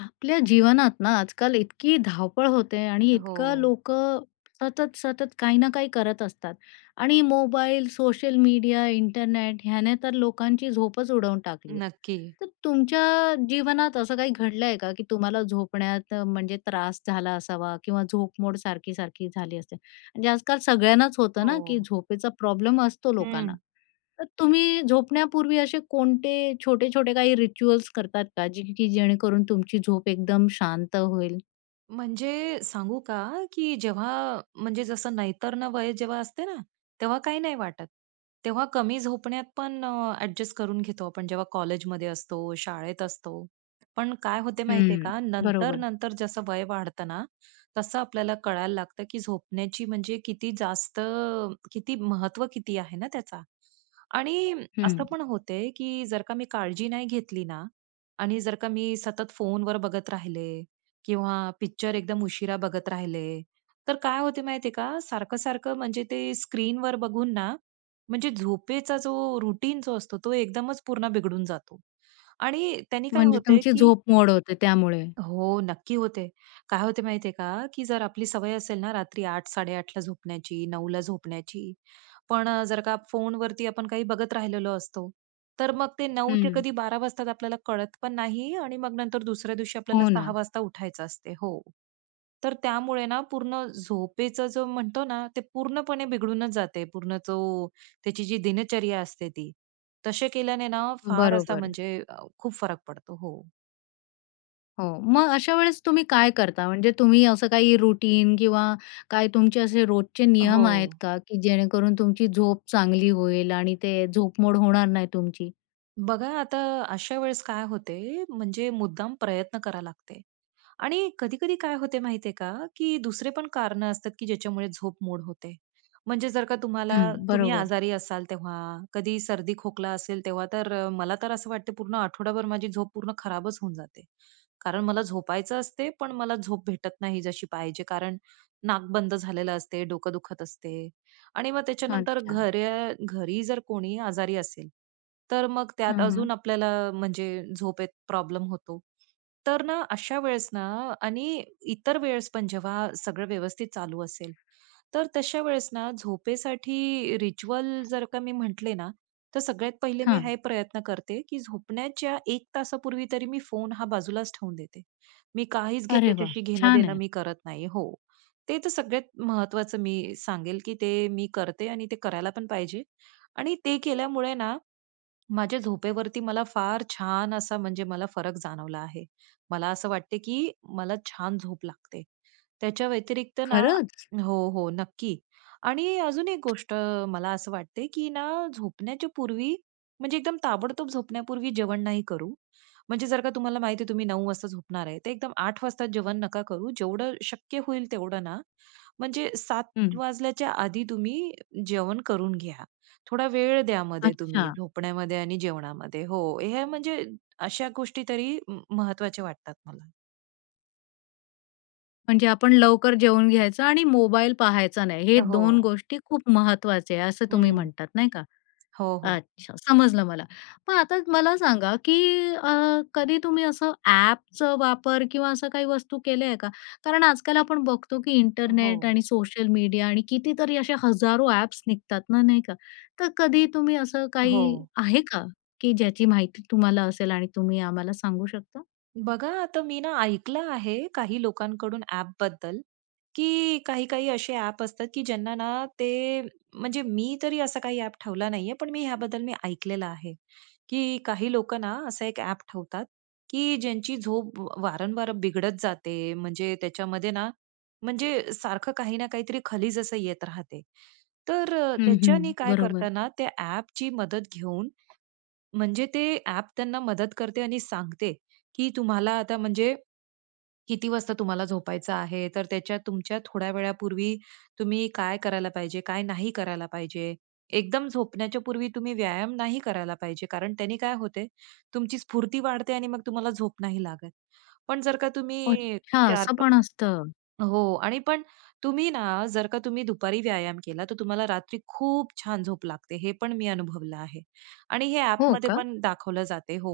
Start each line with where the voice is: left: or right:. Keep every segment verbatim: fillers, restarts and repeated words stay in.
left: आपल्या जीवनात ना, आजकाल इतकी धावपळ होते आणि
right: अ,
left: इतकं
right: हो.
left: लोकं सतत, सतत काही ना काही करत असतात आणि मोबाईल, सोशल मीडिया, इंटरनेट ह्याने तर लोकांची झोपच उडवून टाकली आहे.
right: नक्की.
left: तर तुमच्या जीवनात असं काही घडलं आहे का, की तुम्हाला झोपण्यात म्हणजे त्रास झाला असावा किंवा झोपमोड सारखी-सारखी झाली असेल. म्हणजे आजकाल सगळ्यांनाच होतं ना, की
right: हो.
left: झोपेचा प्रॉब्लेम असतो लोकांना.
right: हं.
left: तर तुम्ही झोपण्यापूर्वी असे कोणते छोटे-छोटे काही रिच्युअल्स करतात का, की जेणेकरून तुमची झोप एकदम शांत होईल?
right: म्हणजे सांगू का, की जेव्हा म्हणजे जसं नैतर्ण वय जेव्हा असते ना, तेव्हा काही नाही वाटत. तेव्हा कमी झोपण्यात पण ॲडजस्ट करून घेतो आपण जेव्हा कॉलेजमध्ये असतो, शाळेत असतो. पण काय होते माहिती आहे
left: हं.
right: का, नंतर,
left: बरोबर.
right: नंतर जसं वय वाढतं ना, तसं आपल्याला कळायला लागतं, की झोपण्याची म्हणजे किती जास्त किती महत्त्व किती आहे ना त्याचा. आणि असं
left: हं.
right: पण होतंय, की जर का मी काळजी नाही घेतली ना आणि जर का मी सतत फोनवर बघत राहिले किंवा पिक्चर एकदम उशिरा बघत राहिले, तर काय होत माहितीये का सारखं-सारखं म्हणजे ते स्क्रीनवर बघून ना म्हणजे झोपेचा जो रूटीन जो असतो तो एकदमच पूर्ण बिघडून जातो. आणि त्यांनी काय
left: म्हणजे
right: होतंय
left: तुमची
right: की
left: झोपमोड होते त्यामुळे?
right: हो. नक्की होते. काय होत माहिती आहे का, की जर आपली सवय असेल ना रात्री आठ साडे आठ ला झोपण्याची, नऊ ला झोपण्याची. पण अ, जर का फोनवरती आपण काही बघत राहिलेलो असतो, तर मग ते नऊ ते
left: हं.
right: कधी बारा वाजता आपल्याला कळत पण नाही आणि मग नंतर दुसऱ्या दिवशी आपल्याला
left: हो ना.
right: सहा वाजता उठायचं असते. हो. तर त्यामुळे ना पूर्ण झोपेचं जो म्हणतो ना, ते पूर्णपणे बिघडूनच जाते, पूर्ण तो त्याची जी दिनचर्या असते ती. तसे केल्याने ना फार असा
left: बरोबर.
right: म्हणजे अ, खूप फरक पडतो. हो.
left: हो. मग अशा वेळेस तुम्ही काय करता? म्हणजे तुम्ही असं काही रूटीन किंवा काय तुमचे असे रोजचे नियम आहेत
right: हो.
left: का, की जेणेकरून तुमची झोप चांगली होईल आणि ते झोपमोड होणार नाही तुमची?
right: बघा आता अशा वेळेस काय होते, म्हणजे मुद्दाम प्रयत्न करावं लागते आणि कधी-कधी काय होत माहिती आहे का की दुसरे पण कारणं असतात की ज्याच्यामुळे झोपमोड होते. म्हणजे जर का तुम्हाला
left: हं.
right: तुम्ही
left: बरोबर.
right: आजारी असाल तेव्हा, कधी सर्दी, खोकला असेल तेव्हा तर मला तर असं वाटते पूर्ण आठवडाभर माझी झोप पूर्ण खराबच होऊन जाते. कारण मला झोपायचं असते, पण मला झोप भेटत नाही जशी पाहिजे, कारण नाक बंद झालेलं असते, डोकं दुखत असते आणि मग त्याच्यानंतर
left: अच्छा.
right: घरे घरी जर कोणी आजारी असेल, तर मग त्यात
left: हां, हां.
right: अजून आपल्याला म्हणजे झोपेत प्रॉब्लेम होतो. तर ना, अशा वेळेस ना, आणि इतर वेळेस पण जेव्हा सगळं व्यवस्थित चालू असेल, तर तशा वेळेस ना झोपेसाठी रिच्युअल जर का मी म्हटले ना, तर सगळ्यात पहिले मी
left: हां.
right: हे प्रयत्न करते की झोपण्याच्या एक तासापूर्वी तरी मी फोन हा बाजूलाच ठेवून देते. मी काहीच घे
left: अरे वाह!
right: त्याच्याशी घेणं
left: छान
right: देणं
left: आहे.
right: मी करत नाही. हो. ते तर सगळ्यात महत्वाचं मी सांगेल की ते मी करते आणि ते करायला पण पाहिजे. आणि ते केल्यामुळे ना, माझ्या झोपेवरती मला फार छान असा म्हणजे मला फरक जाणवला आहे. मला असं वाटते, की मला छान झोप लागते. त्याच्या व्यतिरिक्त ना
left: खरंच?
right: हो, हो, नक्की. आणि अजून एक गोष्ट मला असं वाटते की ना, झोपण्याच्या पूर्वी म्हणजे एकदम ताबडतोब झोपण्यापूर्वी जेवण नाही करू. म्हणजे जर का तुम्हाला माहिती आहे तुम्ही नऊ वाजता झोपणार आहे, तर एकदम आठ वाजता जेवण नका करू. जेवढं शक्य होईल तेवढं ना, म्हणजे सात
left: हं.
right: वाजल्याच्या आधी तुम्ही जेवण करून घ्या. थोडा वेळ द्या मध्ये
left: अच्छा.
right: तुम्ही झोपण्यामध्ये आणि जेवणामध्ये. हो. हे म्हणजे अशा गोष्टी तरी म महत्वाच्या वाटतात मला.
left: म्हणजे आपण लवकर जेवून घ्यायचं आणि मोबाईल पहायचा नाही. हे
right: अ,
left: दोन
right: हो.
left: गोष्टी खूप महत्वाचे आहे असं तुम्ही
right: हं.
left: म्हणतात, नाही का.
right: हो, हो.
left: अच्छा. समजलं मला. मग आता मला सांगा की अ, कधी तुम्ही असं ॲपच वापर किंवा असं काही वस्तू केलेले आहे का? कारण आजकाल आपण बघतो की इंटरनेट
right: हो
left: आणि सोशल मीडिया आणि कितीतरी अशा हजारो ॲप्स निघतात ना नाही का? तर कधी तुम्ही असं काही,
right: हो.
left: आहे का? की ज्याची माहिती तुम्हाला असेल आणि तुम्ही आम्हाला सांगू शकता?
right: बघा, आता मी ना ऐकलं आहे काही लोकांकडून ॲपबद्दल, की काही-काही असे ॲप असतात की ज्यांना ना ते, म्हणजे मी तरी असा काही ॲप ठेवला नाही आहे. पण मी ह्याबद्दल मी ऐकलेलं आहे. की काही लोक ना, अस एक ॲप ठेवतात की ज्यांची झोप वारंवार बिघडत जाते, म्हणजे त्याच्यामध्ये ना म्हणजे सारखं काही ना काहीतरी खालीज असं येत राहते. तर अ,
left: हं,
right: त्याच्यानी
left: हं.
right: काय
left: बरोबर.
right: करतांना त्या ॲपची मदत घेऊन, म्हणजे ते ॲप त्यांना मदत करते आणि सांगते, की तुम्हाला आता म्हणजे किती वाजता तुम्हाला झोपायचं आहे. तर त्याच्यात तुमच्या थोड्या वेळापूर्वी तुम्ही काय करायला पाहिजे, काय नाही करायला पाहिजे. एकदम झोपण्याच्या पूर्वी तुम्ही व्यायाम नाही करायला पाहिजे, कारण त्यांनी काय होतंय तुमची स्फूर्ती वाढते आणि मग तुम्हाला झोप नाही लागत. पण जर का तुम्ही
left: अच्छा!
right: चार
left: असं
right: प
left: पण असतं.
right: हो. आणि पण तुम्ही ना जर का तुम्ही दुपारी व्यायाम केला, तर तुम्हाला रात्री खूप छान झोप लागते हे पण मी अनुभवलं आहे. आणि हे
left: हो
right: ॲपमध्ये
left: का?
right: पण दाखवलं जाते हो.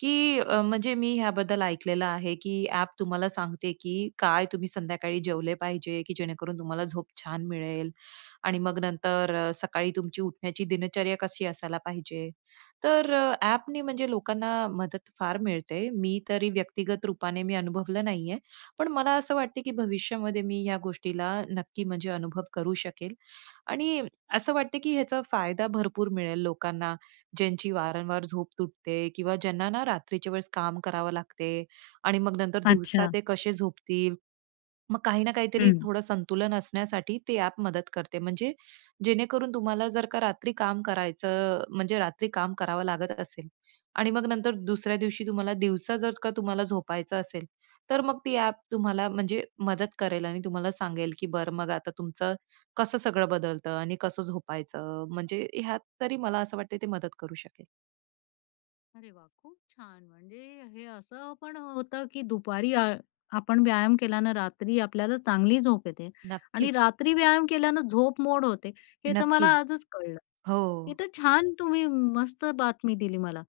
right: की अ, म्हणजे मी ह्याबद्दल ऐकलेलं आहे की ॲप तुम्हाला सांगते, की काय तुम्ही संध्याकाळी जेवले पाहिजे, की जेणेकरून तुम्हाला झोप छान मिळेल. आणि मग नंतर अ, सकाळी तुमची उठण्याची दिनचर्या कशी असायला पाहिजे. तर अ, ॲपनी म्हणजे लोकांना मदत फार मिळते. मी तरी व्यक्तिगत रूपाने मी अनुभवलं नाही आहे. पण मला असं वाटते की भविष्यामध्ये मी ह्या गोष्टीला नक्की म्हणजे अनुभव करू शकेल. आणि असं वाटतं की ह्याचा फायदा भरपूर मिळेल लोकांना, ज्यांची वारंवार झोप तुटते किंवा ज्यांना ना, रात्रीच्या वेळेस काम करावं लागते आणि मग नंतर दिवसा
left: अच्छा.
right: ते कसे झोपतील? मग काही ना काहीतरी
left: हं.
right: थोडं संतुलन असण्यासाठी ती ॲप मदत करते. म्हणजे जेणेकरून तुम्हाला जर का रात्री काम करायचं, म्हणजे रात्री काम करावं लागत असेल आणि मग नंतर दुसऱ्या दिवशी तुम्हाला दिवसा जर का तुम्हाला झोपायचं असेल, तर मग ती ॲप तुम्हाला म्हणजे मदत करेल आणि तुम्हाला सांगेल की बरं मग आता तुमचं कसं सगळं बदलतं? आणि कसं झोपायचं? म्हणजे ह्यात तरी मला असं वाटत ते मदत करू शकेल.
left: अरे वाह! खूप छान म्हणजे हे असं पण होतं की दुपारी अ, आपण व्यायाम केल्यानं रात्री आपल्याला चांगली झोप येते. आणि
right: नक्कीच.
left: रात्री व्यायाम केल्यानं झोप मोड होते, हे तर मला
right: नक्की.
left: आजच कळलं.
right: हो.
left: हे तर छान तुम्ही मस्त बातमी दिली मला.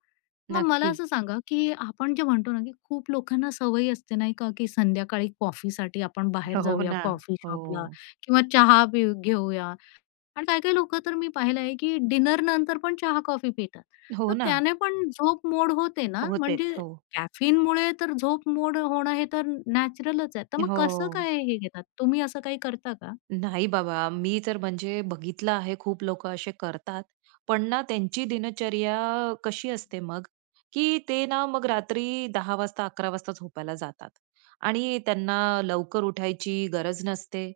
left: मग मला
right: नक्की.
left: असं सांगा, की आपण जे म्हणतो ना की खूप लोकांना सवय असते नाही का की संध्याकाळी कॉफीसाठी आपण बाहेर
right: हो
left: जाऊया
right: ना.
left: कॉफी शॉपला
right: हो.
left: किंवा चहा पेऊ घेऊया आणि काही-काही लोकं तर मी पाहिलं आहे की डिनर नंतर पण चहा-कॉफी पितात.
right: हो
left: तर
right: ना.
left: त्याने पण झोप मोड होते ना?
right: होतेच.
left: म्हणजे
right: हो.
left: कॅफीनमुळे तर झोप मोड होणं हे तर नॅचरलच आहे. तर मग कसं
right: हो.
left: काय हे घेतात? तुम्ही असं काही करता का?
right: नाही बाबा, मी तर म्हणजे बघितलं आहे खूप लोकं असे करतात पण ना, त्यांची दिनचर्या कशी असते मग, की ते ना मग रात्री दहा वाजता, अकरा वाजता झोपायला जातात आणि त्यांना लवकर उठायची गरज नसते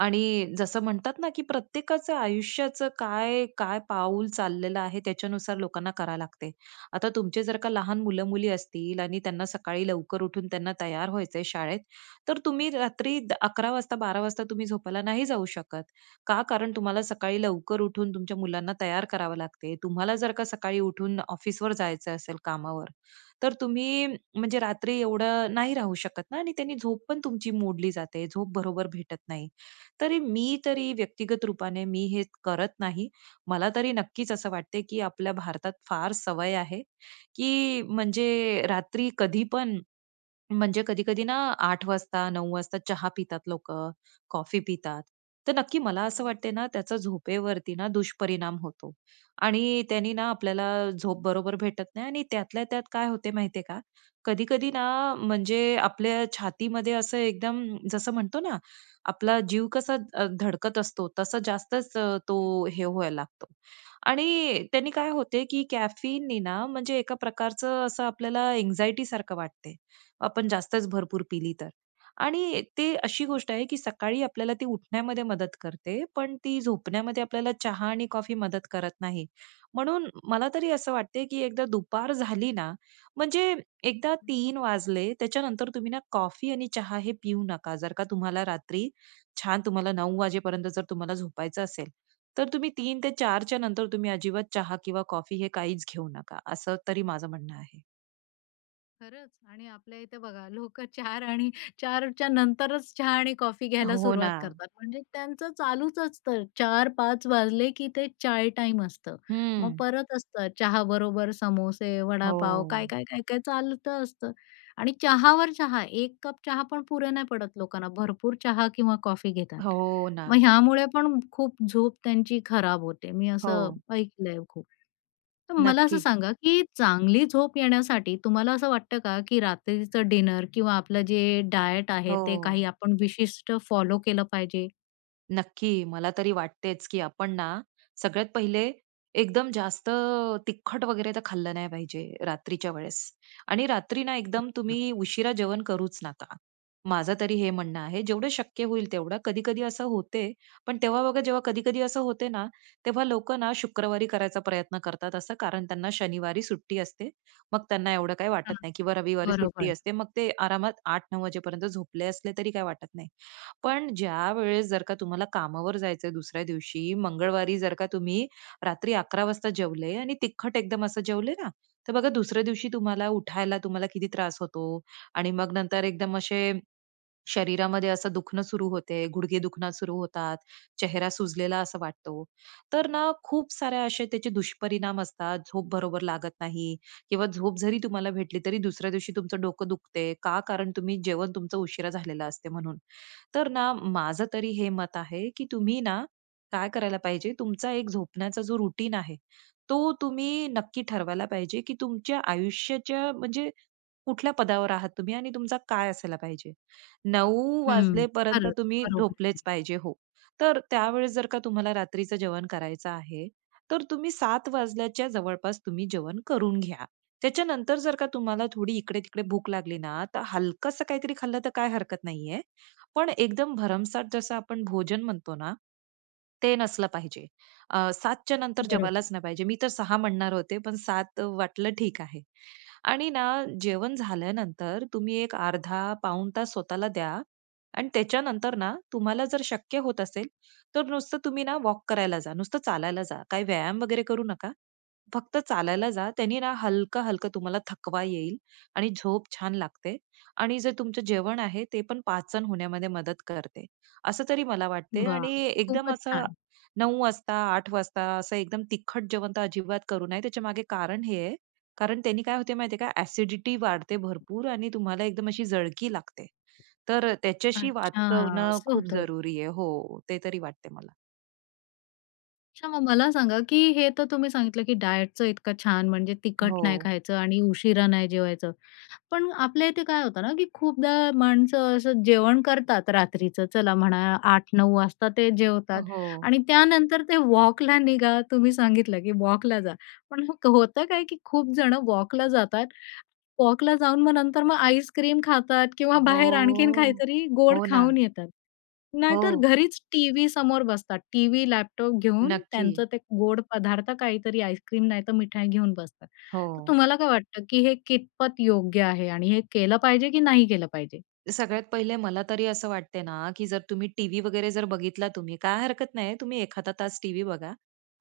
right: आणि जसं म्हणतात ना की प्रत्येकाचं आयुष्याचं काय काय पाऊल चाललेलं आहे, त्याच्यानुसार लोकांना करावं लागते. आता तुमचे जर का लहान
left: बरोबर.
right: मुलं-मुली असतील आणि त्यांना सकाळी लवकर उठून त्यांना तयार व्हायच आहे शाळेत, तर तुम्ही रात्री अकरा वाजता, बारा वाजता तुम्ही झोपायला नाही जाऊ शकत. का? कारण तुम्हाला सकाळी लवकर उठून तुमच्या मुलांना तयार करावं लागते. तुम्हाला जर का सकाळी उठून ऑफिसवर जायचं असेल कामावर, तर तुम्ही म्हणजे रात्री एवढं नाही राहू शकत ना आणि त्यांनी झोप पण तुमची मोडली जाते. झोप बरोबर भेटत नाही. तरी मी तरी व्यक्तिगत रूपाने मी हे करत नाही. मला तरी नक्कीच असं वाटतंय, की आपल्या भारतात फार सवय आहे, की म्हणजे रात्री कधीपण, म्हणजे कधी-कधी ना, आठ वाजता, नऊ वाजता चहा पितात लोकं, कॉफी पितात. तर नक्की मला असं
left: हो न
right: वाटतं ना, त्याचा झोपेवरती ना दुष्परिणाम होतो. आणि त्यानी ना आपल्याला झोप बरोबर भेटत नाही आणि त्यातल्या त्यात काय होत माहितीये का? कधी-कधी ना, म्हणजे आपल्या छातीमध्ये असं एकदम जसं म्हणतो ना, आपला जीव कसा अ, धडकत असतो, तसा जास्तच
left: हं,
right: तो
left: हं.
right: हे व्हायला लागतो. आणि त्यांनी काय होते की कॅफीनने ना, म्हणजे एका प्रकारचं असं आपल्याला अँजायटी, सारखं वाटते, आपण जास्तच भरपूर पिली तर. आणि ती अशी
left: ओ
right: गोष्ट आहे की सकाळी आपल्याला ती उठण्यामध्ये मदत करते, पण ती झोपण्यामध्ये आपल्याला चहा आणि कॉफी मदत करत नाही. म्हणून मला तरी असं वाटते की एकदा दुपार झाली ना, म्हणजे एकदा
left: हं.
right: तीन वाजले त्याच्यानंतर तुम्ही ना, कॉफी आणि चहा हे पिऊ नका. जर का तुम्हाला रात्री छान तुम्हाला नऊ वाजेपर्यंत जर तुम्हाला झोपायचं असेल, तर तुम्ही तीन ते चार च्या नंतर तुम्ही अजिबात चहा किंवा कॉफी हे काहीच घेऊ नका, असं तरी माझं म्हणणं आहे.
left: खरंच! आणि आपल्या इथे बघा लोकं चार आणि चारच्या नंतरच चहा आणि कॉफी घ्यायला
right: हो
left: सुरुवात
right: ना.
left: करतात. म्हणजे त्यांचं चालूच असतं. चार पाच वाजले की ते चाय टाईम असतं. मग
right: हं.
left: परत असतं चहाबरोबर समोसे, वडापाव, काय,
right: हो.
left: काय, काय, काय चालतं असतं. आणि चहावर चहा. एक कप चहा पण पुरे नाही पडत लोकांना. भरपूर चहा किंवा कॉफी घेतात.
right: हो
left: मग
right: ना.
left: ह्यामुळे पण खूप झोप त्यांची खराब होते. मी असं
right: हो.
left: ऐकलंय खूप. तर मला असं
right: नक्की.
left: सांगा, की चांगली झोप येण्यासाठी तुम्हाला असं वाटतं का, की रात्रीचं डिनर किंवा आपलं जे डायट आहे ते
right: हो.
left: काही आपण विशिष्ट फॉलो केलं पाहिजे?
right: नक्की. मला तरी वाटतेच की आपण ना, सगळ्यात पहिले एकदम जास्त तिखट वगैरे तर खाल्लं नाही पाहिजे रात्रीच्या वेळेस. आणि रात्री ना एकदम
left: अच्छा.
right: तुम्ही उशिरा जेवण करूच नका. माझं तरी हे म्हणणं आहे जेवढं शक्य होईल तेवढं. कधी-कधी असं होते, पण तेव्हा बघा जेव्हा कधी-कधी असं होते ना, तेव्हा लोकं ना शुक्रवारी करायचा प्रयत्न करतात असं कारण त्यांना शनिवारी सुट्टी असते. मग त्यांना एवढं काही वाटत
left: हां,
right: नाही. किंवा रविवारी सुट्टी
left: बरोबर.
right: असते, मग ते आरामात आठ नऊ वाजेपर्यंत झोपले असले तरी काही वाटत नाही. पण ज्यावेळेस जर का तुम्हाला कामावर जायचं आहे दुसऱ्या दिवशी, मंगळवारी जर का तुम्ही रात्री अकरा वाजता जेवले आणि तिखट एकदम असं जेवले ना, तर बघा दुसऱ्या दिवशी तुम्हाला उठायला तुम्हाला किती त्रास होतो आणि मग नंतर एकदम असे शरीरामध्ये असं दुखणं सुरू होते. गुडघे दुखणं सुरू होतात. चेहरा सुजलेला असा वाटतो. तर ना खूप सारे असे त्याचे दुष्परिणाम असतात, झोप बरोबर लागत नाही किंवा झोप जरी तुम्हाला भेटली तरी दुसऱ्या दिवशी तुमचं डोकं दुखते. का? कारण तुम्ही जेवण तुमचं उशिरा झालेलं असते म्हणून. तर ना माझं तरी हे मत आहे, की तुम्ही ना काय करायला पाहिजे, तुमचा एक झोपण्याचा जो रूटीन आहे, तो तुम्ही नक्की ठरवायला पाहिजे, की तुमच्या आयुष्याच्या म्हणजे कुठल्या पदावर आहात तुम्हीआणि तुमचा काय असायला पाहिजे. नऊ
left: हं,
right: वाजेपर्यंत
left: खरंच,
right: तुम्ही
left: बरोबर आहे.
right: झोपलेच पाहिजे, हो. तर त्यावेळेस जर का तुम्हाला रात्रीच जेवण करायचं आहे, तर तुम्ही सात वाजल्याच्या जवळपास तुम्ही जेवण करून घ्या. त्याच्यानंतर जर का तुम्हाला थोडी इकडे-तिकडे भूक लागली ना, तर हलकसं काहीतरी खाल्लं तर काय हरकत नाहीये. पण एकदम भरमसाठ जसं आपण भोजन म्हणतो ना, ते नसलं पाहिजे. अ, सात च्या नंतर
left: बरोबर.
right: जेवायलाच नाही पाहिजे. मी तर सहा म्हणणार होते, पण सात वाटलं ठीक आहे. आणि ना जेवण झाल्यानंतर तुम्ही एक अर्धा पाऊण तास स्वतःला द्या आणि त्याच्यानंतर ना तुम्हाला जर शक्य होत असेल, तर नुसतं तुम्ही ना वॉक करायला जा. नुसतं चालायला जा. काही व्यायाम वगैरे करू नका. फक्त चालायला जा. त्यानी ना हलकं, हलकं तुम्हाला थकवा येईल, आणि झोप छान लागते, आणि जे तुमचं जेवण आहे, ते पण पाचन होण्यामध्ये मदत करते. असं तरी मला वाटते
left: वा!
right: आणि एकदम
left: खूपच
right: असं
left: छान.
right: नऊ वाजता आठ वाजता असं एकदम तिखट जेवण तर अजिबात करू नये. त्याच्यामागे कारण हे आहे, कारण त्यांनी काय होत माहितीये का ॲसिडिटी वाढते भरपूर आणि तुम्हाला एकदम अशी जळकी लागते. तर अ, त्याच्याशी
left: अच्छा!
right: वाचवणं
left: असं
right: खूप
left: होतं?
right: जरुरी आहे. हो, ते तरी वाटतंय मला.
left: अच्छा, मग मला सांगा की हे तर तुम्ही सांगितलं की डायटचं इतकं छान म्हणजे तिखट नाही
right: हो.
left: खायचं आणि उशिरा नाही जेवायचं. पण आपल्या इथे काय होतं ना, की खूपदा माणसं असं जेवण करतात रात्रीचं चला म्हणा, आठ नऊ वाजता ते
right: अ,
left: जेवतात.
right: हो.
left: आणि त्यानंतर ते वॉकला निघा तुम्ही सांगितलं की वॉकला जा. पण होतं काय की खूप जण वॉकला जातात. वॉकला जाऊन मग नंतर मग आईस्क्रीम खातात किंवा बाहेर आणखीन
right: हो.
left: काहीतरी गोड
right: हो ना.
left: खाऊन येतात. नाहीतर
right: हो.
left: घरीच टीव्ही समोर बसतात. टीव्ही, लॅपटॉप घेऊन
right: नक्की.
left: त्यांचं ते गोड पदार्थ काहीतरी आईस्क्रीम नाहीतर मिठाई घेऊन बसतात. तर
right: हो.
left: तुम्हाला काय वाटतं की हे कितपत योग्य आहे? आणि हे केलं पाहिजे की नाही केलं पाहिजे?
right: सगळ्यात पहिले मला तरी असं वाटतं ना, की जर तुम्ही टीव्ही वगैरे जर बघितला तुम्ही काय हरकत नाहीये, तुम्ही एखादा तास टीव्ही बघा.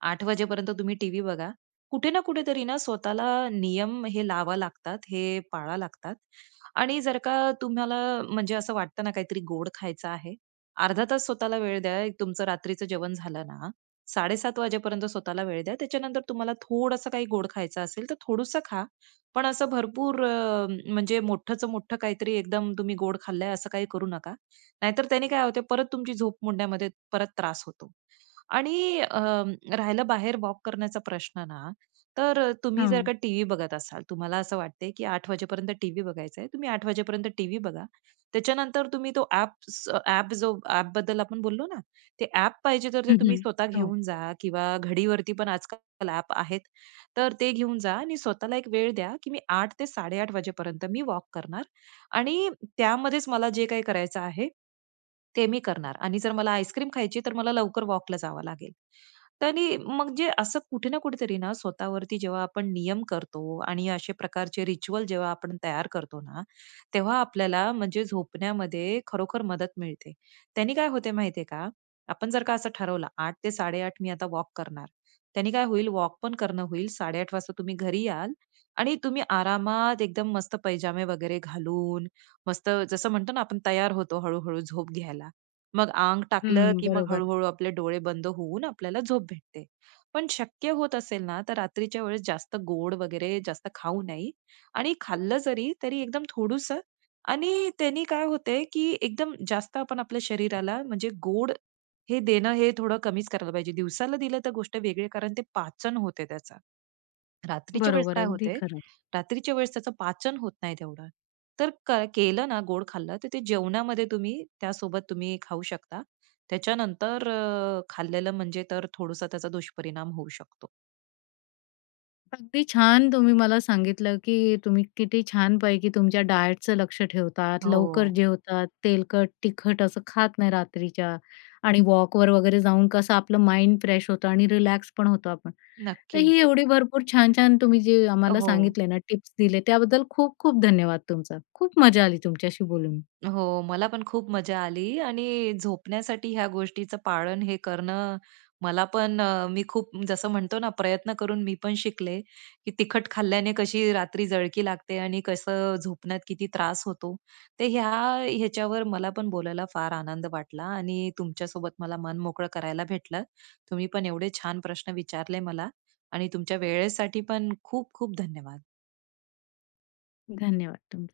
right: आठ वाजेपर्यंत तुम्ही टीव्ही बघा. कुठे ना कुठेतरी ना, स्वतःला नियम हे लावावे लागतात, हे पाळावे लागतात. आणि जर का तुम्हाला म्हणजे असं वाटत ना, काहीतरी गोड खायचं आहे. अर्धा तास स्वतःला वेळ द्या. तुमचं रात्रीचं जेवण झालं ना, साडे सात वाजेपर्यंत स्वतःला वेळ द्या. त्याच्यानंतर तुम्हाला थोडंसं काही गोड खायचं असेल तर थोडंसं खा. पण असं भरपूर अ, म्हणजे मोठंचं मोठं काहीतरी एकदम तुम्ही गोड खाल्लंय असं काही करू नका. नाहीतर त्याने काय होतंय परत तुमची झोप मोडण्यामध्ये परत त्रास होतो. आणि अ, राहिलं बाहेर वॉक करण्याचा प्रश्न ना, तर अ, तुम्ही जर
left: हां.
right: का टीव्ही बघत असाल, तर तुम्हाला असं वाटतंय की आठ वाजेपर्यंत टीव्ही बघायचा आहे. तुम्ही आठ वाजेपर्यंत टीव्ही बघा. त्याच्यानंतर तुम्ही तो ॲप्स ॲप जो ॲपबद्दल आपण बोललो ना? ते ॲप पाहिजे तर ते
left: हं,
right: तुम्ही
left: हं.
right: स्वतः
left: हो.
right: घेऊन जा किंवा घडीवरती पण आजकाल ॲप आहेत. तर ते घेऊन जा आणि स्वतःला एक वेळ द्या, की मी आठ ते साडे आठ वाजेपर्यंत मी वॉक करणार. आणि त्यामध्येच मला जे काही करायचं आहे, ते मी करणार. आणि जर मला आईस्क्रीम खायची आहे तर मला लवकर वॉकला जावं लागेल. आणि मग जे असं कुठे ना कुठेतरी ना, स्वतःवरती जेव्हा आपण नियम करतो. आणि अशा प्रकारचे रिच्युअल जेव्हा आपण तयार करतो ना, तेव्हा आपल्याला म्हणजे झोपण्यामध्ये खरोखर मदत मिळते. त्यांनी काय होत माहितीये का? आपण जर का असं ठरवलं. आठ ते साडे आठ मी आता वॉक करणार. त्यानी काय होईल वॉक पण करणं होईल, साडे आठ वाजता तुम्ही घरी याल आणि तुम्ही आरामात एकदम मस्त पैजामे वगैरे घालून, मस्त जसं म्हणतो ना, आपण तयार होतो हळू-हळू झोप घ्यायला. मग अंग टाकलं,
left: हं,
right: की मग
left: बरोबर.
right: हळू-हळू आपले डोळे बंद होऊन आपल्याला झोप भेटते. पण शक्य होत असेल ना, तर रात्रीच्या वेळेस जास्त गोड वगैरे जास्त खाऊ नये. आणि खाल्लं जरी तरी एकदम थोडंसं. आणि त्यांनी काय होते की एकदम जास्त आपण आपल्या शरीराला म्हणजे गोड हे देणं हे थोडं कमीच करायला पाहिजे, दिवसाला दिलं तर गोष्ट वेगळी कारण ते पाचन होते त्याच. रात्रीच्या वेळेस
left: बरोबर.
right: काय
left: अगदी
right: होते,
left: खरं.
right: रात्रीच्या वेळेस त्याचं पाचन होत नाही तेवढं. तर क केलं ना, गोड खाल्लं तर ते जेवणामध्ये तुम्ही त्यासोबत तुम्ही खाऊ शकता. त्याच्यानंतर अ, खाल्लेलं म्हणजे तर थोडसं त्याचा दुष्परिणाम होऊ शकतो.
left: अगदी छान तुम्ही मला सांगितलं की तुम्ही किती छानपैकी तुमच्या डायटचं लक्ष ठेवतात, लवकर
right: हो.
left: जेवतात, तेलकट तिखट असं खात नाही रात्रीच्या आणि वॉकवर वगैरे जाऊन कसं आपलं माइंड फ्रेश होतं आणि रिलॅक्स पण होतो आपण. तर
right: नक्की.
left: ही एवढी भरपूर छान, छान तुम्ही जे
right: अ,
left: आम्हाला
right: हो.
left: सांगितले ना, टिप्स दिले त्याबद्दल खूप खूप धन्यवाद तुमचा. खूप मजा आली तुमच्याशी बोलून.
right: हो, मला पण खूप मजा आली. आणि झोपण्यासाठी ह्या गोष्टीचं पाळन हे करणं मला पण अ, मी खूप जसं म्हणतो ना, प्रयत्न करून मी पण शिकले की तिखट खाल्ल्याने कशी रात्री जळकी लागते आणि कसं झोपण्यात किती त्रास होतो. तर ह्या ह्याच्यावर मला पण बोलायला फार आनंद वाटला. आणि तुमच्यासोबत मला मन मोकळं करायला भेटलं. तुम्ही पण एवढे छान प्रश्न विचारले मला आणि तुमच्या वेळेसाठी पण खूप खूप धन्यवाद.
left: धन्यवाद तुमचं.